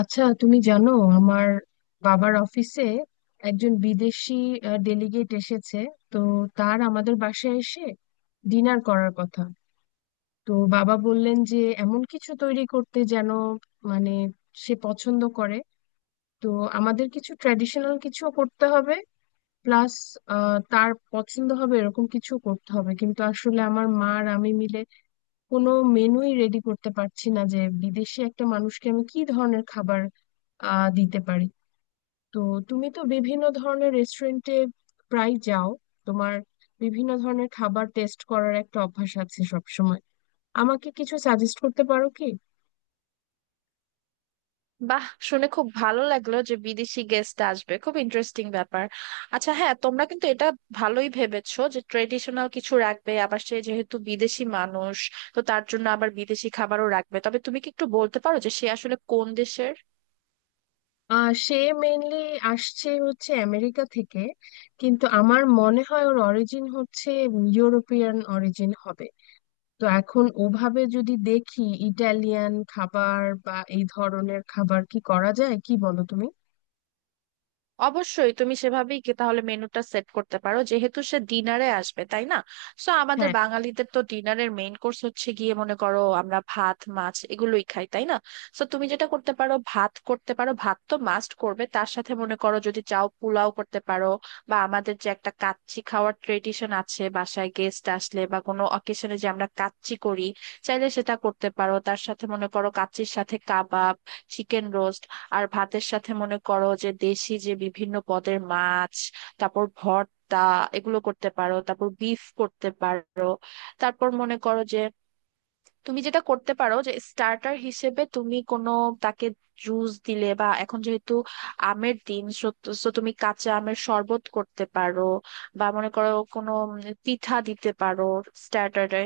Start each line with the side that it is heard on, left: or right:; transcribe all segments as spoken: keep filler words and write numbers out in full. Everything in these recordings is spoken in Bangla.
left: আচ্ছা তুমি জানো আমার বাবার অফিসে একজন বিদেশি ডেলিগেট এসেছে। তো তার আমাদের বাসায় এসে ডিনার করার কথা। তো বাবা বললেন যে এমন কিছু তৈরি করতে যেন মানে সে পছন্দ করে। তো আমাদের কিছু ট্র্যাডিশনাল কিছু করতে হবে, প্লাস তার পছন্দ হবে এরকম কিছু করতে হবে। কিন্তু আসলে আমার মা আর আমি মিলে কোনো মেনুই রেডি করতে পারছি না যে বিদেশি একটা মানুষকে আমি কি ধরনের খাবার আহ দিতে পারি। তো তুমি তো বিভিন্ন ধরনের রেস্টুরেন্টে প্রায় যাও, তোমার বিভিন্ন ধরনের খাবার টেস্ট করার একটা অভ্যাস আছে সব সময়। আমাকে কিছু সাজেস্ট করতে পারো কি?
right: বাহ শুনে খুব ভালো লাগলো যে বিদেশি গেস্ট আসবে, খুব ইন্টারেস্টিং ব্যাপার। আচ্ছা হ্যাঁ, তোমরা কিন্তু এটা ভালোই ভেবেছো যে ট্রেডিশনাল কিছু রাখবে, আবার সে যেহেতু বিদেশি মানুষ তো তার জন্য আবার বিদেশি খাবারও রাখবে। তবে তুমি কি একটু বলতে পারো যে সে আসলে কোন দেশের?
left: আহ সে মেইনলি আসছে হচ্ছে আমেরিকা থেকে, কিন্তু আমার মনে হয় ওর অরিজিন হচ্ছে ইউরোপিয়ান অরিজিন হবে। তো এখন ওভাবে যদি দেখি, ইটালিয়ান খাবার বা এই ধরনের খাবার কি করা যায়, কি বলো তুমি?
right: অবশ্যই তুমি সেভাবেই কি তাহলে মেনুটা সেট করতে পারো, যেহেতু সে ডিনারে আসবে, তাই না? সো আমাদের
left: হ্যাঁ।
right: বাঙালিদের তো ডিনারের মেইন কোর্স হচ্ছে গিয়ে, মনে করো আমরা ভাত মাছ এগুলোই খাই, তাই না? সো তুমি যেটা করতে পারো, ভাত করতে পারো, ভাত তো মাস্ট করবে, তার সাথে মনে করো যদি চাও পোলাও করতে পারো, বা আমাদের যে একটা কাচ্চি খাওয়ার ট্রেডিশন আছে বাসায় গেস্ট আসলে বা কোনো অকেশনে যে আমরা কাচ্চি করি, চাইলে সেটা করতে পারো। তার সাথে মনে করো কাচ্চির সাথে কাবাব, চিকেন রোস্ট, আর ভাতের সাথে মনে করো যে দেশি যে বিভিন্ন পদের মাছ, তারপর ভর্তা, এগুলো করতে পারো, তারপর বিফ করতে পারো। তারপর মনে করো যে তুমি যেটা করতে পারো যে স্টার্টার হিসেবে তুমি কোনো তাকে জুস দিলে, বা এখন যেহেতু আমের দিন সো তুমি কাঁচা আমের শরবত করতে পারো, বা মনে করো কোনো উম পিঠা দিতে পারো স্টার্টারে,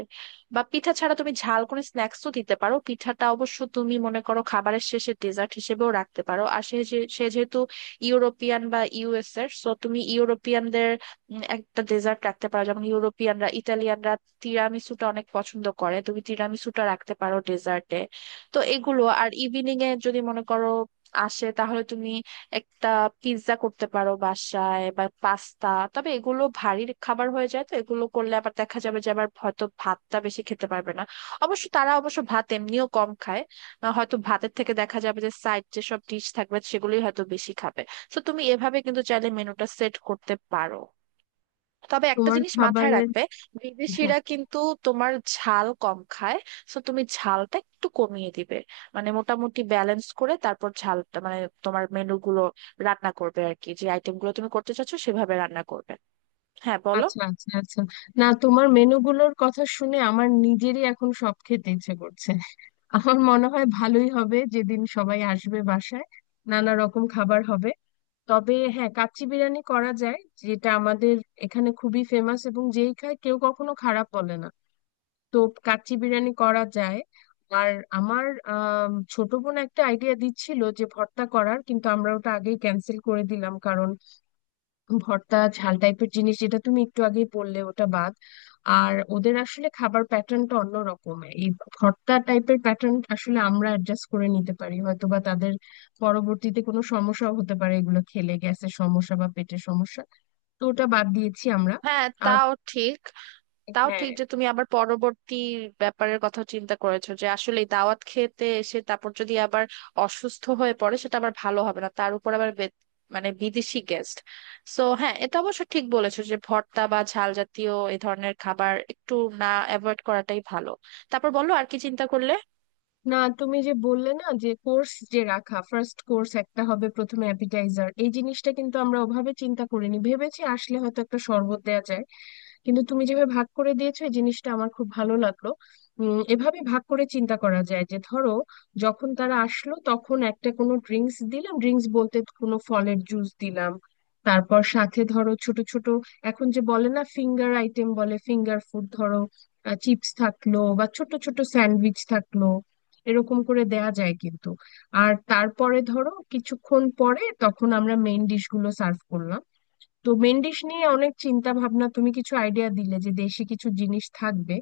right: বা পিঠা ছাড়া তুমি ঝাল কোনো স্ন্যাক্সও দিতে পারো। পিঠাটা অবশ্য তুমি মনে করো খাবারের শেষে ডেজার্ট হিসেবেও রাখতে পারো। আর সে যে- সে যেহেতু ইউরোপিয়ান বা ইউএস এর, সো তুমি ইউরোপিয়ানদের উম, একটা ডেজার্ট রাখতে পারো, যেমন ইউরোপিয়ানরা ইটালিয়ানরা তিরামিসুটা অনেক পছন্দ করে, তুমি তিরামিসুটা রাখতে পারো ডেজার্টে। তো এগুলো। আর ইভিনিং এ যদি মনে করো আসে তাহলে তুমি একটা পিৎজা করতে পারো বাসায় বা পাস্তা, তবে এগুলো ভারী খাবার হয়ে যায় তো এগুলো করলে আবার দেখা যাবে যে আবার হয়তো ভাতটা বেশি খেতে পারবে না। অবশ্য তারা অবশ্য ভাত এমনিও কম খায়, আহ হয়তো ভাতের থেকে দেখা যাবে যে সাইড যেসব ডিশ থাকবে সেগুলোই হয়তো বেশি খাবে। তো তুমি এভাবে কিন্তু চাইলে মেনুটা সেট করতে পারো। তবে একটা
left: তোমার
right: জিনিস মাথায়
left: খাবারের।
right: রাখবে,
left: হ্যাঁ।
right: বিদেশিরা কিন্তু তোমার ঝাল কম খায়, তো তুমি ঝালটা একটু কমিয়ে দিবে, মানে মোটামুটি ব্যালেন্স করে তারপর ঝালটা মানে তোমার মেনুগুলো রান্না করবে আর কি, যে আইটেমগুলো তুমি করতে চাচ্ছো সেভাবে রান্না করবে। হ্যাঁ বলো।
left: আচ্ছা, আচ্ছা, আচ্ছা। না, তোমার মেনুগুলোর কথা শুনে আমার নিজেরই এখন সব খেতে ইচ্ছে করছে। আমার মনে হয় ভালোই হবে যেদিন সবাই আসবে বাসায়, নানা রকম খাবার হবে। তবে হ্যাঁ, কাচ্চি বিরিয়ানি করা যায়, যেটা আমাদের এখানে খুবই ফেমাস এবং যেই খায় কেউ কখনো খারাপ বলে না। তো কাচ্চি বিরিয়ানি করা যায়। আর আমার আম, ছোট বোন একটা আইডিয়া দিচ্ছিল যে ভর্তা করার, কিন্তু আমরা ওটা আগেই ক্যান্সেল করে দিলাম, কারণ ভর্তা ঝাল টাইপের জিনিস যেটা তুমি একটু আগেই বললে, ওটা বাদ। আর ওদের আসলে খাবার প্যাটার্নটা অন্য রকম, এই ভর্তা টাইপের প্যাটার্ন আসলে আমরা অ্যাডজাস্ট করে নিতে পারি হয়তো, বা তাদের পরবর্তীতে কোনো সমস্যাও হতে পারে এগুলো খেলে, গ্যাসের সমস্যা বা পেটের সমস্যা। তো ওটা বাদ দিয়েছি আমরা।
right: হ্যাঁ,
left: আর
right: তাও ঠিক। তাও
left: হ্যাঁ।
right: ঠিক যে তুমি আবার পরবর্তী ব্যাপারের কথা চিন্তা করেছো যে আসলে দাওয়াত খেতে এসে তারপর যদি আবার অসুস্থ হয়ে পড়ে সেটা আবার ভালো হবে না, তার উপর আবার বে- মানে বিদেশি গেস্ট। সো হ্যাঁ, এটা অবশ্য ঠিক বলেছো যে ভর্তা বা ঝাল জাতীয় এই ধরনের খাবার একটু না অ্যাভয়েড করাটাই ভালো। তারপর বলো আর কি চিন্তা করলে।
left: না, তুমি যে বললে না যে কোর্স, যে রাখা ফার্স্ট কোর্স একটা হবে প্রথমে অ্যাপিটাইজার, এই জিনিসটা কিন্তু আমরা ওভাবে চিন্তা করিনি, ভেবেছি আসলে হয়তো একটা শরবত দেওয়া যায়। কিন্তু তুমি যেভাবে ভাগ করে দিয়েছো, এই জিনিসটা আমার খুব ভালো লাগলো। উম এভাবে ভাগ করে চিন্তা করা যায় যে ধরো যখন তারা আসলো তখন একটা কোনো ড্রিঙ্কস দিলাম, ড্রিঙ্কস বলতে কোনো ফলের জুস দিলাম। তারপর সাথে ধরো ছোট ছোট, এখন যে বলে না ফিঙ্গার আইটেম, বলে ফিঙ্গার ফুড, ধরো চিপস থাকলো বা ছোট ছোট স্যান্ডউইচ থাকলো, এরকম করে দেয়া যায় কিন্তু। আর তারপরে ধরো কিছুক্ষণ পরে তখন আমরা মেইন ডিশ গুলো সার্ভ করলাম। তো মেন ডিশ নিয়ে অনেক চিন্তা ভাবনা, তুমি কিছু আইডিয়া দিলে যে দেশি কিছু জিনিস থাকবে।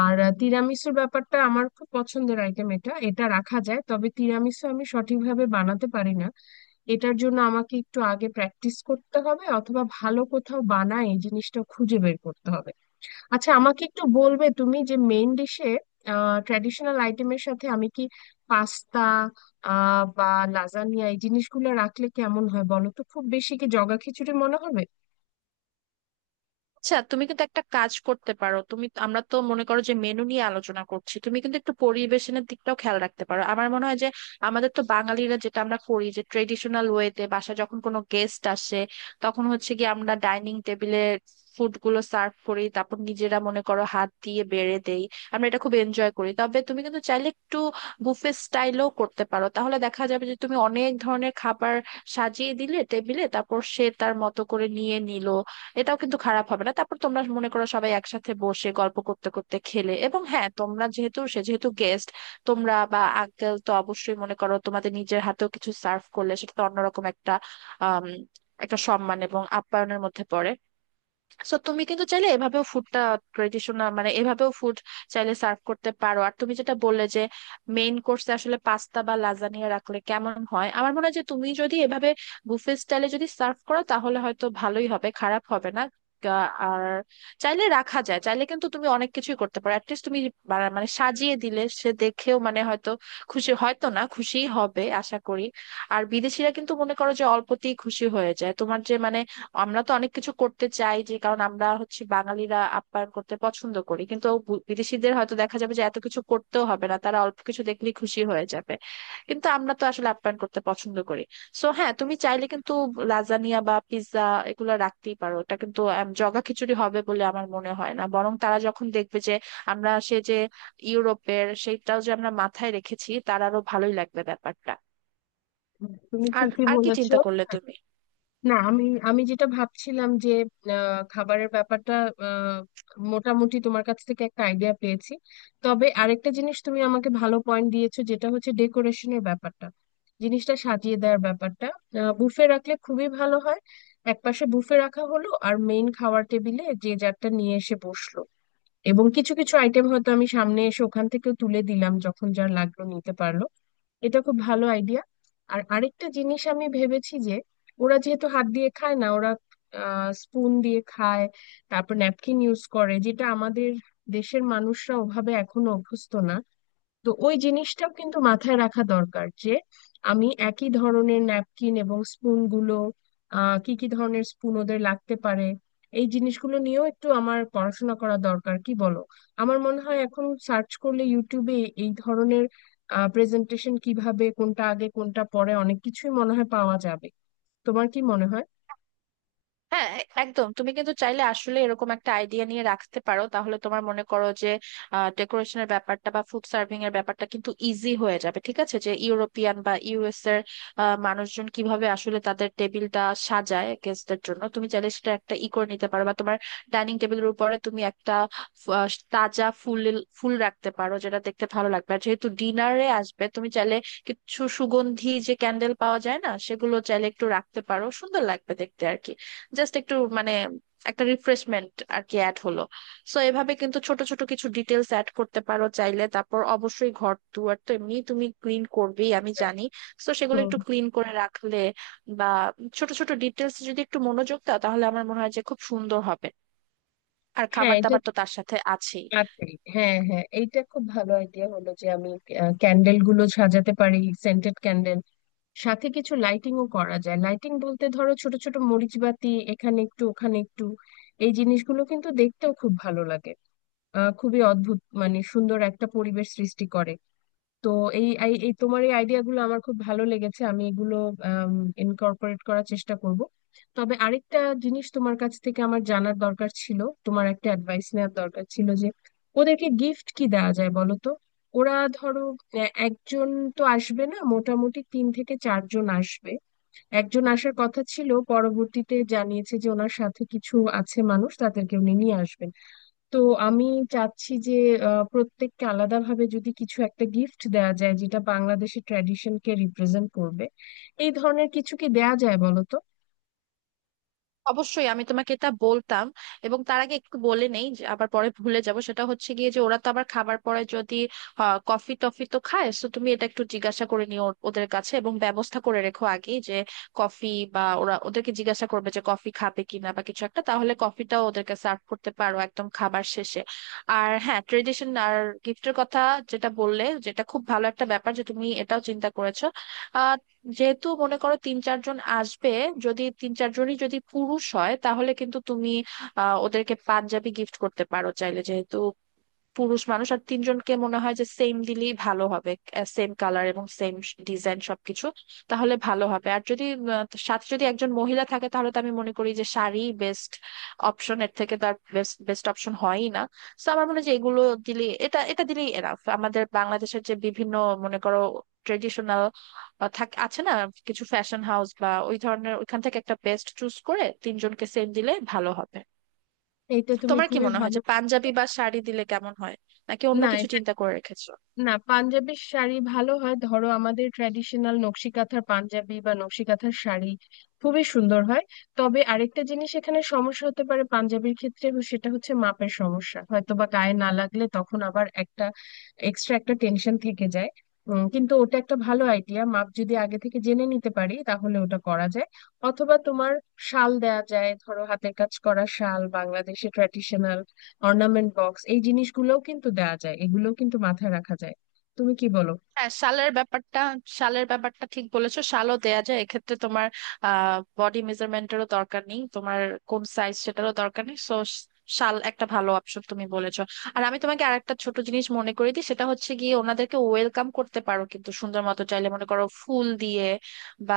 left: আর আহ, তিরামিসুর ব্যাপারটা আমার খুব পছন্দের আইটেম, এটা এটা রাখা যায়, তবে তিরামিসু আমি সঠিকভাবে বানাতে পারি না। এটার জন্য আমাকে একটু আগে প্র্যাকটিস করতে হবে, অথবা ভালো কোথাও বানায় এই জিনিসটা খুঁজে বের করতে হবে। আচ্ছা, আমাকে একটু বলবে তুমি যে মেইন ডিশে আহ ট্র্যাডিশনাল আইটেমের সাথে আমি কি পাস্তা আহ বা লাজানিয়া এই জিনিসগুলো রাখলে কেমন হয় বলো তো, খুব বেশি কি জগা খিচুড়ি মনে হবে?
right: আচ্ছা, তুমি কিন্তু একটা কাজ করতে পারো, তুমি আমরা তো মনে করো যে মেনু নিয়ে আলোচনা করছি, তুমি কিন্তু একটু পরিবেশনের দিকটাও খেয়াল রাখতে পারো। আমার মনে হয় যে আমাদের তো বাঙালিরা যেটা আমরা করি যে ট্রেডিশনাল ওয়েতে বাসা যখন কোনো গেস্ট আসে তখন হচ্ছে কি আমরা ডাইনিং টেবিলে ফুড গুলো সার্ভ করি, তারপর নিজেরা মনে করো হাত দিয়ে বেড়ে দেই, আমরা এটা খুব এনজয় করি। তবে তুমি কিন্তু চাইলে একটু বুফে স্টাইলও করতে পারো, তাহলে দেখা যাবে যে তুমি অনেক ধরনের খাবার সাজিয়ে দিলে টেবিলে, তারপর সে তার মতো করে নিয়ে নিল, এটাও কিন্তু খারাপ হবে না। তারপর তোমরা মনে করো সবাই একসাথে বসে গল্প করতে করতে খেলে, এবং হ্যাঁ তোমরা যেহেতু সে যেহেতু গেস্ট, তোমরা বা আঙ্কেল তো অবশ্যই মনে করো তোমাদের নিজের হাতেও কিছু সার্ভ করলে সেটা তো অন্যরকম একটা আম, একটা সম্মান এবং আপ্যায়নের মধ্যে পড়ে। সো তুমি কিন্তু চাইলে এভাবেও ফুডটা ট্রেডিশনাল মানে এভাবেও ফুড চাইলে সার্ভ করতে পারো। আর তুমি যেটা বললে যে মেইন কোর্সে আসলে পাস্তা বা লাজানিয়া রাখলে কেমন হয়, আমার মনে হয় যে তুমি যদি এভাবে বুফে স্টাইলে যদি সার্ভ করো তাহলে হয়তো ভালোই হবে, খারাপ হবে না। গা- আর চাইলে রাখা যায়, চাইলে কিন্তু তুমি অনেক কিছুই করতে পারো। অ্যাটলিস্ট তুমি বা- মানে সাজিয়ে দিলে সে দেখেও মানে হয়তো খুশি, হয়তো না খুশিই হবে আশা করি। আর বিদেশিরা কিন্তু মনে করো যে অল্পতেই খুশি হয়ে যায়, তোমার যে মানে আমরা তো অনেক কিছু করতে চাই যে, কারণ আমরা হচ্ছে বাঙালিরা আপ্যায়ন করতে পছন্দ করি, কিন্তু বু- বিদেশিদের হয়তো দেখা যাবে যে এত কিছু করতেও হবে না, তারা অল্প কিছু দেখলেই খুশি হয়ে যাবে। কিন্তু আমরা তো আসলে আপ্যায়ন করতে পছন্দ করি। সো হ্যাঁ, তুমি চাইলে কিন্তু লাজানিয়া বা পিৎজা এগুলো রাখতেই পারো, এটা কিন্তু আম, জগা খিচুড়ি হবে বলে আমার মনে হয় না, বরং তারা যখন দেখবে যে আমরা সে যে ইউরোপের সেইটাও যে আমরা মাথায় রেখেছি, তার আরো ভালোই লাগবে ব্যাপারটা।
left: তুমি
right: আর
left: ঠিকই
right: আর কি
left: বলেছো।
right: চিন্তা করলে তুমি?
left: না, আমি আমি যেটা ভাবছিলাম যে আহ, খাবারের ব্যাপারটা আহ, মোটামুটি তোমার কাছ থেকে একটা আইডিয়া পেয়েছি। তবে আরেকটা জিনিস তুমি আমাকে ভালো পয়েন্ট দিয়েছো, যেটা হচ্ছে ডেকোরেশনের ব্যাপারটা, জিনিসটা সাজিয়ে দেওয়ার ব্যাপারটা। বুফে রাখলে খুবই ভালো হয়, একপাশে বুফে রাখা হলো আর মেইন খাওয়ার টেবিলে যে যারটা নিয়ে এসে বসলো, এবং কিছু কিছু আইটেম হয়তো আমি সামনে এসে ওখান থেকেও তুলে দিলাম, যখন যার লাগলো নিতে পারলো। এটা খুব ভালো আইডিয়া। আর আরেকটা জিনিস আমি ভেবেছি যে, ওরা যেহেতু হাত দিয়ে খায় না, ওরা স্পুন দিয়ে খায়, তারপর ন্যাপকিন ইউজ করে, যেটা আমাদের দেশের মানুষরা ওভাবে এখনো অভ্যস্ত না। তো ওই জিনিসটাও কিন্তু মাথায় রাখা দরকার যে আমি একই ধরনের ন্যাপকিন এবং স্পুন গুলো, আহ কি কি ধরনের স্পুন ওদের লাগতে পারে, এই জিনিসগুলো নিয়েও একটু আমার পড়াশোনা করা দরকার, কি বলো? আমার মনে হয় এখন সার্চ করলে ইউটিউবে এই ধরনের প্রেজেন্টেশন কিভাবে, কোনটা আগে কোনটা পরে, অনেক কিছুই মনে হয় পাওয়া যাবে। তোমার কি মনে হয়?
right: হ্যাঁ, একদম, তুমি কিন্তু চাইলে আসলে এরকম একটা আইডিয়া নিয়ে রাখতে পারো, তাহলে তোমার মনে করো যে ডেকোরেশনের ব্যাপারটা বা ফুড সার্ভিং এর ব্যাপারটা কিন্তু ইজি হয়ে যাবে। ঠিক আছে, যে ইউরোপিয়ান বা ইউএস এর আহ, মানুষজন কিভাবে আসলে তাদের টেবিলটা সাজায় গেস্টদের জন্য, তুমি চাইলে সেটা একটা ই করে নিতে পারো। বা তোমার ডাইনিং টেবিলের উপরে তুমি একটা আহ, তাজা ফুল ফুল রাখতে পারো, যেটা দেখতে ভালো লাগবে। আর যেহেতু ডিনারে আসবে তুমি চাইলে কিছু সুগন্ধি যে ক্যান্ডেল পাওয়া যায় না, সেগুলো চাইলে একটু রাখতে পারো, সুন্দর লাগবে দেখতে আর কি। জাস্ট একটু মানে একটা রিফ্রেশমেন্ট আর কি অ্যাড হলো। সো এভাবে কিন্তু ছোট ছোট কিছু ডিটেলস অ্যাড করতে পারো চাইলে। তারপর অবশ্যই ঘর দুয়ার তো এমনি তুমি ক্লিন করবেই আমি জানি, সো সেগুলো
left: হুম,
right: একটু ক্লিন করে রাখলে বা ছোট ছোট ডিটেলস যদি একটু মনোযোগ দাও তাহলে আমার মনে হয় যে খুব সুন্দর হবে। আর
left: হ্যাঁ,
right: খাবার
left: এটা
right: দাবার তো তার সাথে আছেই।
left: আছে। হ্যাঁ, হ্যাঁ, এইটা খুব ভালো আইডিয়া হলো যে আমি ক্যান্ডেল গুলো সাজাতে পারি, সেন্টেড ক্যান্ডেল। সাথে কিছু লাইটিংও করা যায়, লাইটিং বলতে ধরো ছোট ছোট মরিচ বাতি, এখানে একটু ওখানে একটু। এই জিনিসগুলো কিন্তু দেখতেও খুব ভালো লাগে, আহ খুবই অদ্ভুত মানে সুন্দর একটা পরিবেশ সৃষ্টি করে। তো এই এই এই তোমার এই আইডিয়া গুলো আমার খুব ভালো লেগেছে, আমি এগুলো ইনকর্পোরেট করার চেষ্টা করব। তবে আরেকটা জিনিস তোমার কাছ থেকে আমার জানার দরকার ছিল, তোমার একটা অ্যাডভাইস নেওয়ার দরকার ছিল যে ওদেরকে গিফট কি দেওয়া যায় বলো তো। ওরা ধরো এ- একজন তো আসবে না, মোটামুটি তিন থেকে চারজন আসবে। একজন আসার কথা ছিল, পরবর্তীতে জানিয়েছে যে ওনার সাথে কিছু আছে মানুষ, তাদেরকে উনি নিয়ে আসবেন। তো আমি চাচ্ছি যে আহ, প্রত্যেককে আলাদাভাবে যদি কিছু একটা গিফট দেয়া যায় যেটা বাংলাদেশের ট্র্যাডিশনকে রিপ্রেজেন্ট করবে, এই ধরনের কিছু কি দেয়া যায় বলো তো?
right: অবশ্যই আমি তোমাকে এটা বলতাম। এবং তার আগে একটু বলে নেই, যে আবার পরে ভুলে যাব, সেটা হচ্ছে গিয়ে যে ওরা তো আবার খাবার পরে যদি কফি টফি তো খায়, তো তুমি এটা একটু জিজ্ঞাসা করে নিও ওর- ওদের কাছে, এবং ব্যবস্থা করে রেখো আগেই যে কফি, বা ওরা ওদেরকে জিজ্ঞাসা করবে যে কফি খাবে কিনা বা কিছু একটা, তাহলে কফিটাও ওদেরকে সার্ভ করতে পারো একদম খাবার শেষে। আর হ্যাঁ, ট্রেডিশন আর গিফটের কথা যেটা বললে, যেটা খুব ভালো একটা ব্যাপার যে তুমি এটাও চিন্তা করেছো। যেহেতু মনে করো তিন চারজন আসবে, যদি তিন চারজনই যদি পুরুষ হয় তাহলে কিন্তু তুমি আহ ওদেরকে পাঞ্জাবি গিফট করতে পারো চাইলে, যেহেতু পুরুষ মানুষ। আর তিনজনকে মনে হয় যে সেম দিলেই ভালো হবে, সেম কালার এবং সেম ডিজাইন সবকিছু, তাহলে ভালো হবে। আর যদি আহ, সাথে যদি একজন মহিলা থাকে তাহলে তো আমি মনে করি যে শাড়ি বেস্ট অপশন, এর থেকে তার বেস্ট বেস্ট অপশন হয়ই না। তো আমার মনে হয় যে এগুলো দিলে, এটা এটা দিলেই এনাফ। আমাদের বাংলাদেশের যে বিভিন্ন মনে করো ট্রেডিশনাল থাকে আছে না, কিছু ফ্যাশন হাউস বা ওই ধরনের ওইখান থেকে একটা বেস্ট চুজ করে তিনজনকে সেম দিলে ভালো হবে।
left: এইটা তুমি
right: তোমার কি
left: খুবই
right: মনে হয়
left: ভালো।
right: যে পাঞ্জাবি বা শাড়ি দিলে কেমন হয়, নাকি অন্য
left: না,
right: কিছু
left: এটা
right: চিন্তা করে রেখেছো?
left: না, পাঞ্জাবির শাড়ি ভালো হয়, ধরো আমাদের ট্র্যাডিশনাল নকশি কাঁথার পাঞ্জাবি বা নকশি কাঁথার শাড়ি খুবই সুন্দর হয়। তবে আরেকটা জিনিস এখানে সমস্যা হতে পারে পাঞ্জাবির ক্ষেত্রে, সেটা হচ্ছে মাপের সমস্যা, হয়তো বা গায়ে না লাগলে তখন আবার একটা এক্সট্রা একটা টেনশন থেকে যায়। উম, কিন্তু ওটা একটা ভালো আইডিয়া, মাপ যদি আগে থেকে জেনে নিতে পারি তাহলে ওটা করা যায়। অথবা তোমার শাল দেয়া যায়, ধরো হাতের কাজ করা শাল, বাংলাদেশে ট্র্যাডিশনাল অর্নামেন্ট বক্স, এই জিনিসগুলোও কিন্তু দেয়া যায়, এগুলোও কিন্তু মাথায় রাখা যায়। তুমি কি বলো?
right: হ্যাঁ, শালের ব্যাপারটা শালের ব্যাপারটা ঠিক বলেছো, শালও দেয়া যায়, এক্ষেত্রে তোমার আহ বডি মেজারমেন্টেরও দরকার নেই, তোমার কোন সাইজ সেটারও দরকার নেই। সো শাল একটা ভালো অপশন তুমি বলেছো। আর আমি তোমাকে আরেকটা ছোট জিনিস মনে করি দিই, সেটা হচ্ছে গিয়ে ওনাদেরকে ওয়েলকাম করতে পারো কিন্তু সুন্দর মতো, চাইলে মনে করো ফুল দিয়ে, বা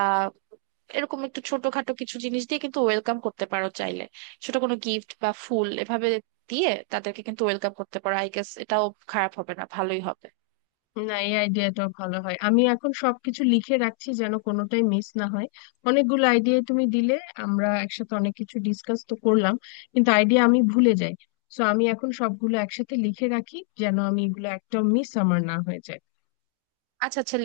right: এরকম একটু ছোটখাটো কিছু জিনিস দিয়ে কিন্তু ওয়েলকাম করতে পারো চাইলে, ছোট কোনো গিফট বা ফুল এভাবে দিয়ে তাদেরকে কিন্তু ওয়েলকাম করতে পারো। আই গেস এটাও খারাপ হবে না, ভালোই হবে।
left: না, এই আইডিয়াটাও ভালো হয়, আমি এখন সবকিছু লিখে রাখছি যেন কোনোটাই মিস না হয়। অনেকগুলো আইডিয়া তুমি দিলে, আমরা একসাথে অনেক কিছু ডিসকাস তো করলাম, কিন্তু আইডিয়া আমি ভুলে যাই। সো আমি এখন সবগুলো একসাথে লিখে রাখি, যেন আমি এগুলো একটাও মিস আমার না হয়ে যায়।
right: আচ্ছা, আচ্ছা।